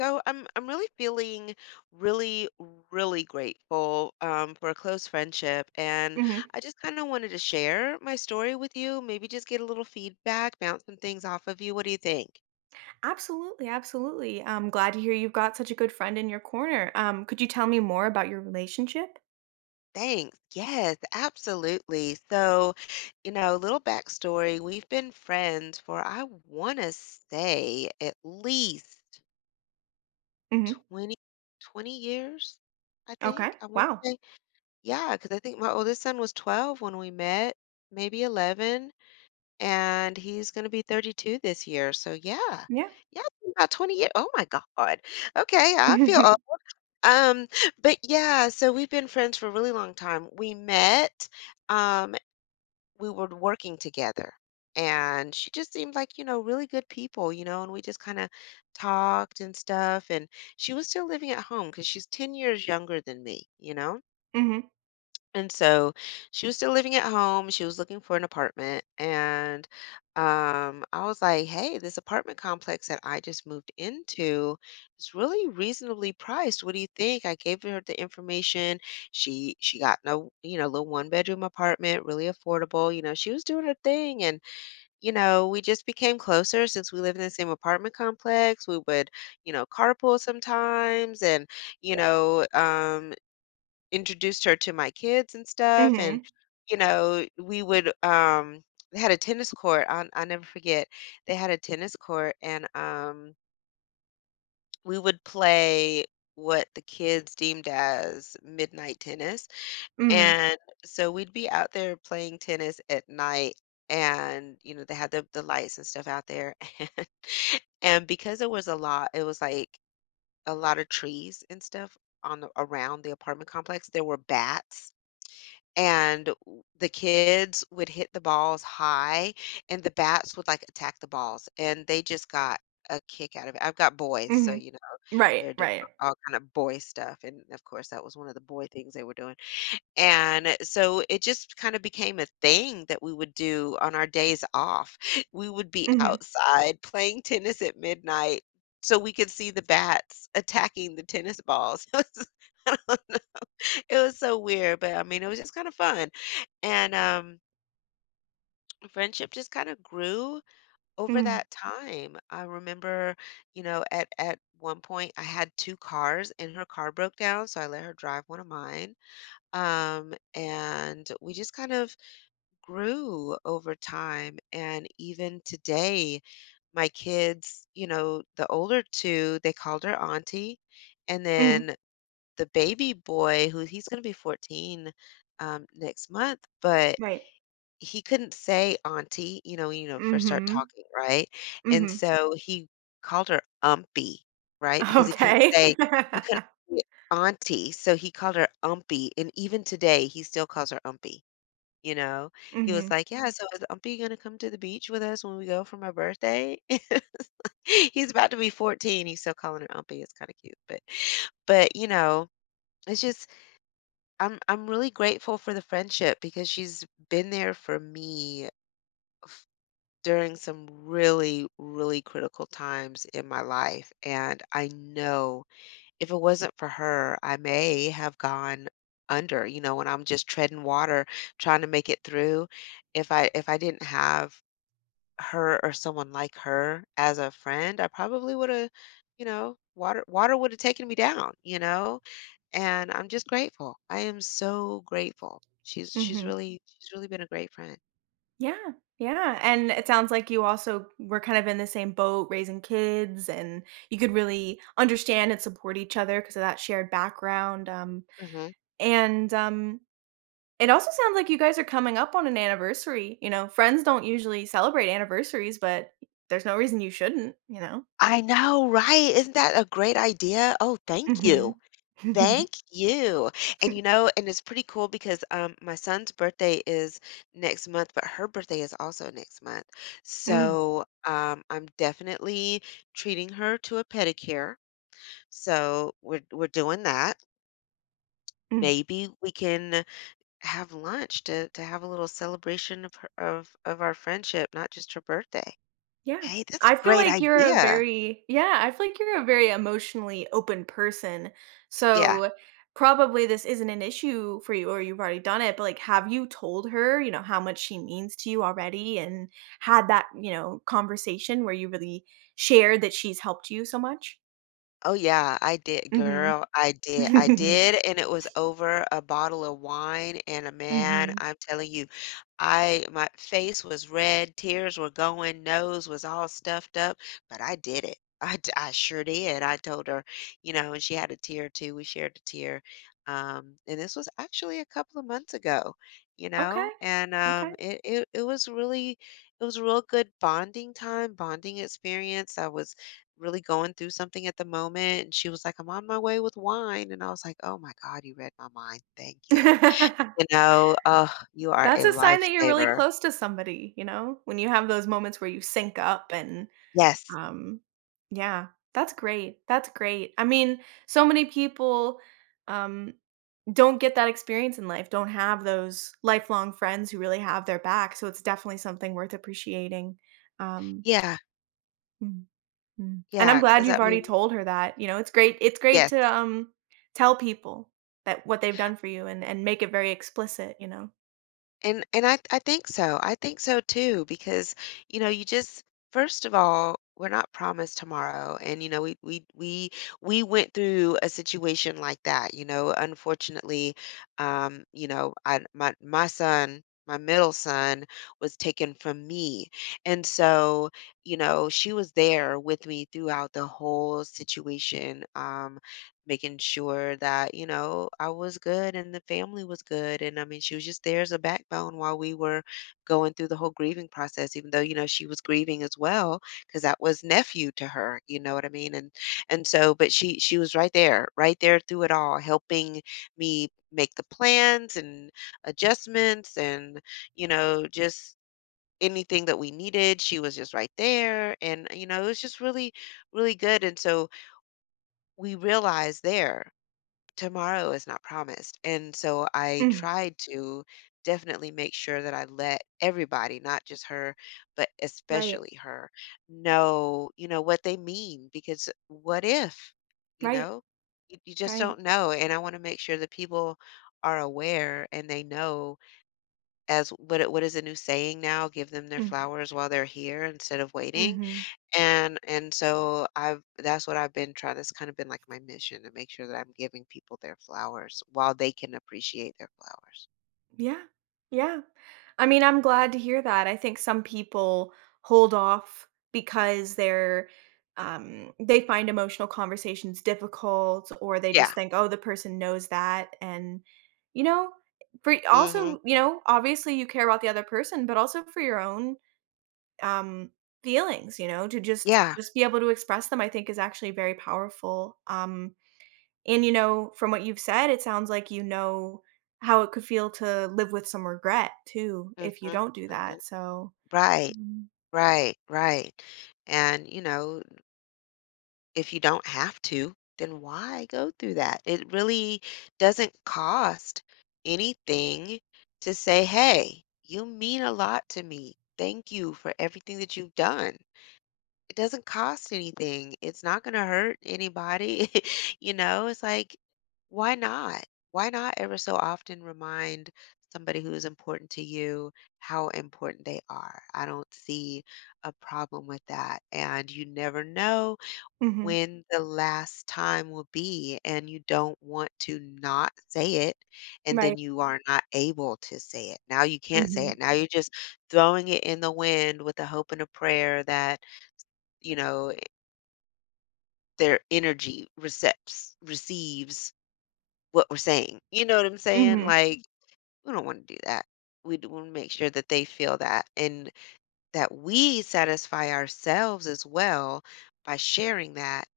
So I'm really feeling really really grateful for a close friendship, and Hmm. I just kind of wanted to share my story with you. Maybe just get a little feedback, bounce some things off of you. What do you think? Absolutely, absolutely. I'm glad to hear you've got such a good friend in your corner. Could you tell me more about your relationship? Thanks. Yes, absolutely. So, little backstory. We've been friends for I want to say at least Hmm. 20 20 years. I think Okay. I want Wow. to say. Yeah, because I think my oldest son was 12 when we met, maybe 11, and he's gonna be 32 this year, so yeah. Yeah. Yeah, about 20 year— oh my god. Okay, I feel Hmm. old. Um, but yeah, so we've been friends for a really long time. We met, um, we were working together, and she just seemed like, really good people, and we just kinda talked and stuff, and she was still living at home because she's 10 years younger than me, you know? And so she was still living at home. She was looking for an apartment. And I was like, hey, this apartment complex that I just moved into is really reasonably priced. What do you think? I gave her the information. She got no, little one bedroom apartment, really affordable. She was doing her thing. And, we just became closer since we live in the same apartment complex. We would, carpool sometimes and you know, um, introduced her to my kids and stuff. And Hmm. you know we would they had a tennis court. I'll never forget they had a tennis court. And we would play what the kids deemed as midnight tennis. Hmm. And so we'd be out there playing tennis at night. And they had the lights and stuff out there. and and because it was like a lot of trees and stuff around the apartment complex, there were bats. And w the kids would hit the balls high, and the bats would, like, attack the balls, and they just got a kick out of it. I've got boys, so, Hmm. you know, Right. they're doing Right. all kind of boy stuff, and, of course, that was one of the boy things they were doing, and so it just kinda became a thing that we would do on our days off. We would be Hmm. outside playing tennis at midnight so we could see the bats attacking the tennis balls. I don't know. It was so weird, but I mean, it was just kind of fun. And friendship just kind of grew over Hmm. that time. I remember, at one point I had two cars and her car broke down, so I let her drive one of mine. And we just kind of grew over time. And even today, my kids, the older two, they called her auntie. And Hmm. then the baby boy who he's going to be 14 next month. But Right. he couldn't say auntie, when first start Hmm. talking, right? And Hmm. so he called her umpy, right? Because he couldn't Okay. say he couldn't say auntie, so he called her umpy. And even today, he still calls her umpy. You know, he was Hmm. like, "Yeah, so is umpy gonna come to the beach with us when we go for my birthday?" He's about to be 14. He's still calling her umpy. It's kind of cute, but but you know, it's just I'm really grateful for the friendship because she's been there for me f- during some really, really critical times in my life. And I know if it wasn't for her, I may have gone under, when I'm just treading water trying to make it through. If I didn't have her or someone like her as a friend, I probably would have, water would have taken me down, you know? And I'm just grateful. I am so grateful. She's she's Hmm. really she's really been a great friend. Yeah. Yeah. And it sounds like you also were kind of in the same boat, raising kids, and you could really understand and support each other because of that shared background. Hmm. And, it also sounds like you guys are coming up on an anniversary, you know? Friends don't usually celebrate anniversaries, but there's no reason you shouldn't, you know? I know, right? Isn't that a great idea? Oh, thank you. Mhm. Thank you. And it's pretty cool because my son's birthday is next month, but her birthday is also next month. Mm, So, I'm definitely treating her to a pedicure. So, we're doing that. mm, Maybe we can have lunch to have a little celebration of her of our friendship, not just her birthday. yeah. Hey, that's a I feel great like you're a idea. very yeah, I feel like you're a very emotionally open person, Yeah. so probably this isn't an issue for you or you've already done it, but, like, have you told her how much she means to you already and had that conversation where you really shared that she's helped you so much? Oh, yeah, I did, Mhm. girl, I did, and it was over a bottle of wine, and, a man, Mhm. I'm telling you, I my face was red, tears were going, nose was all stuffed up, but I did it. I sure did. I told her, and she had a tear too. We shared a tear, and this was actually a couple of months ago. you know, Okay, and, okay. um, it was really, it was a real good bonding time, bonding experience. I was really going through something at the moment, and she was like, "I'm on my way with wine," and I was like, "Oh my god, you read my mind, thank you." You know, ugh, you are a That's a sign that you're really lifesaver. close to somebody, when you have those moments where you sync up and, Yes. um yeah, that's great, that's great. I mean, so many people, um, don't get that experience in life, don't have those lifelong friends who really have their back, so it's definitely something worth appreciating, um, Yeah, mhm. Mm. And yeah, I'm glad because I you've mean, already told her that, it's great yes. to, tell people that what they've done for you and make it very explicit, you know? And I think so. I think so too because, you just first of all, we're not promised tomorrow. And we went through a situation like that, you know. Unfortunately, I my my son my middle son was taken from me. And so, she was there with me throughout the whole situation. Making sure that, I was good and the family was good. And I mean, she was just there as a backbone while we were going through the whole grieving process, even though, she was grieving as well, because that was nephew to her, you know what I mean? And so, but she was right there, right there through it all, helping me make the plans and adjustments and, just anything that we needed. She was just right there. And, it was just really, really good. And so we realized there tomorrow is not promised. And so I Mm. tried to definitely make sure that I let everybody, not just her, but Right. especially her, know, what they mean. Because what if, you Right. know, you just Right. don't know. And I want to make sure that people are aware and they know— what is a new saying now: give them their Mm. flowers while they're here instead of waiting. Mhm. And so I've that's what I've been trying. That's kind of been like my mission, to make sure that I'm giving people their flowers while they can appreciate their flowers. Yeah. Yeah. I mean, I'm glad to hear that. I think some people hold off because they find emotional conversations difficult or they Yeah. just think, "Oh, the person knows that." And you know, for Mhm. also, obviously you care about the other person, but also for your own um feelings, you know, to just Yeah. just be able to express them I think is actually very powerful. And, from what you've said, it sounds like you know how it could feel to live with some regret too if you Mhm. don't do Mhm. that, so. Right. Mhm. Right. Right. And, if you don't have to, then why go through that? It really doesn't cost anything to say, "Hey, you mean a lot to me. Thank you for everything that you've done." It doesn't cost anything. It's not going to hurt anybody. It's like, why not? Why not ever so often remind somebody who is important to you how important they are? I don't see a problem with that. And you never know Mhm. when the last time will be, and you don't want to not say it, and then Right. you are not able to say it. Now you can't say Mhm. it. Now you're just throwing it in the wind with the hope and a prayer that you know their energy receps receives what we're saying. You know what I'm saying? Mhm. Like, we don't want to do that. We want to make sure that they feel that and that we satisfy ourselves as well by sharing that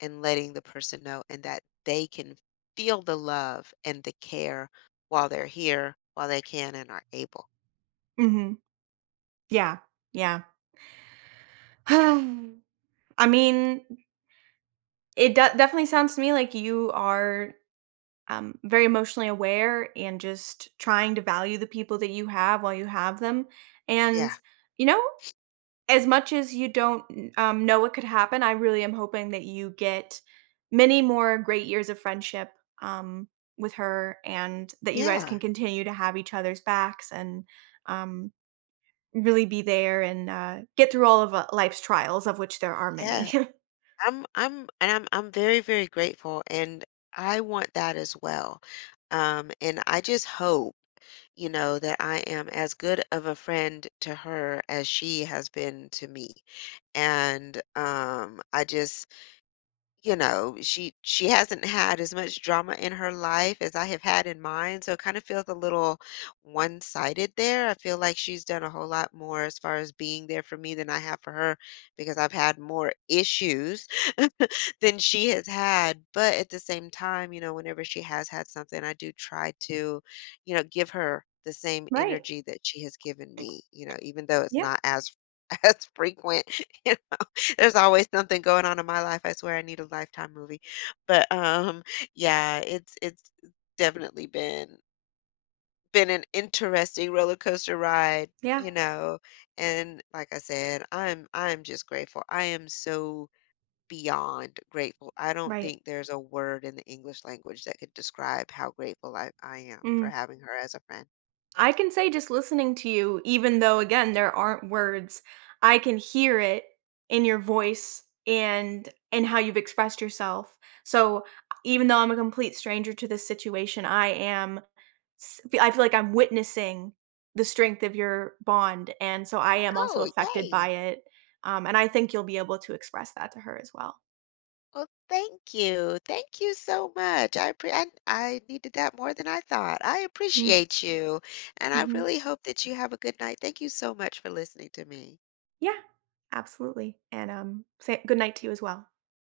and letting the person know, and that they can feel the love and the care while they're here, while they can and are able. Mhm. Yeah. Yeah. I mean, it d definitely sounds to me like you are, very emotionally aware and just trying to value the people that you have while you have them, and, Yeah. you know as much as you don't, know what could happen, I really am hoping that you get many more great years of friendship, um, with her and that you guys can Yeah. continue to have each other's backs and, um, really be there and, get through all of, life's trials, of which there are many. Yeah. I'm very, very grateful, and I want that as well. And I just hope, that I am as good of a friend to her as she has been to me. And I just, she hasn't had as much drama in her life as I have had in mine, so it kind of feels a little one-sided there. I feel like she's done a whole lot more as far as being there for me than I have for her because I've had more issues than she has had. But at the same time, whenever she has had something, I do try to, give her the same Right. energy that she has given me, even though it's Yeah. not as as frequent, you know. There's always something going on in my life. I swear I need a lifetime movie. But yeah, it's definitely been an interesting roller coaster ride, Yeah. you know. And like I said, I'm just grateful. I am so beyond grateful. I don't Right. think there's a word in the English language that could describe how grateful I am for Mm. having her as a friend. I can say just listening to you, even though, again, there aren't words, I can hear it in your voice and how you've expressed yourself. So even though I'm a complete stranger to this situation, I am I feel like I'm witnessing the strength of your bond, and so I am also Oh, affected by yay. it. And I think you'll be able to express that to her as well. Well, thank you. Thank you so much. I, appre I needed that more than I thought. I Mm-hmm. appreciate you, and I really hope that you have a good night. Thank you so much for listening to me. Yeah, absolutely. And say good night to you as well.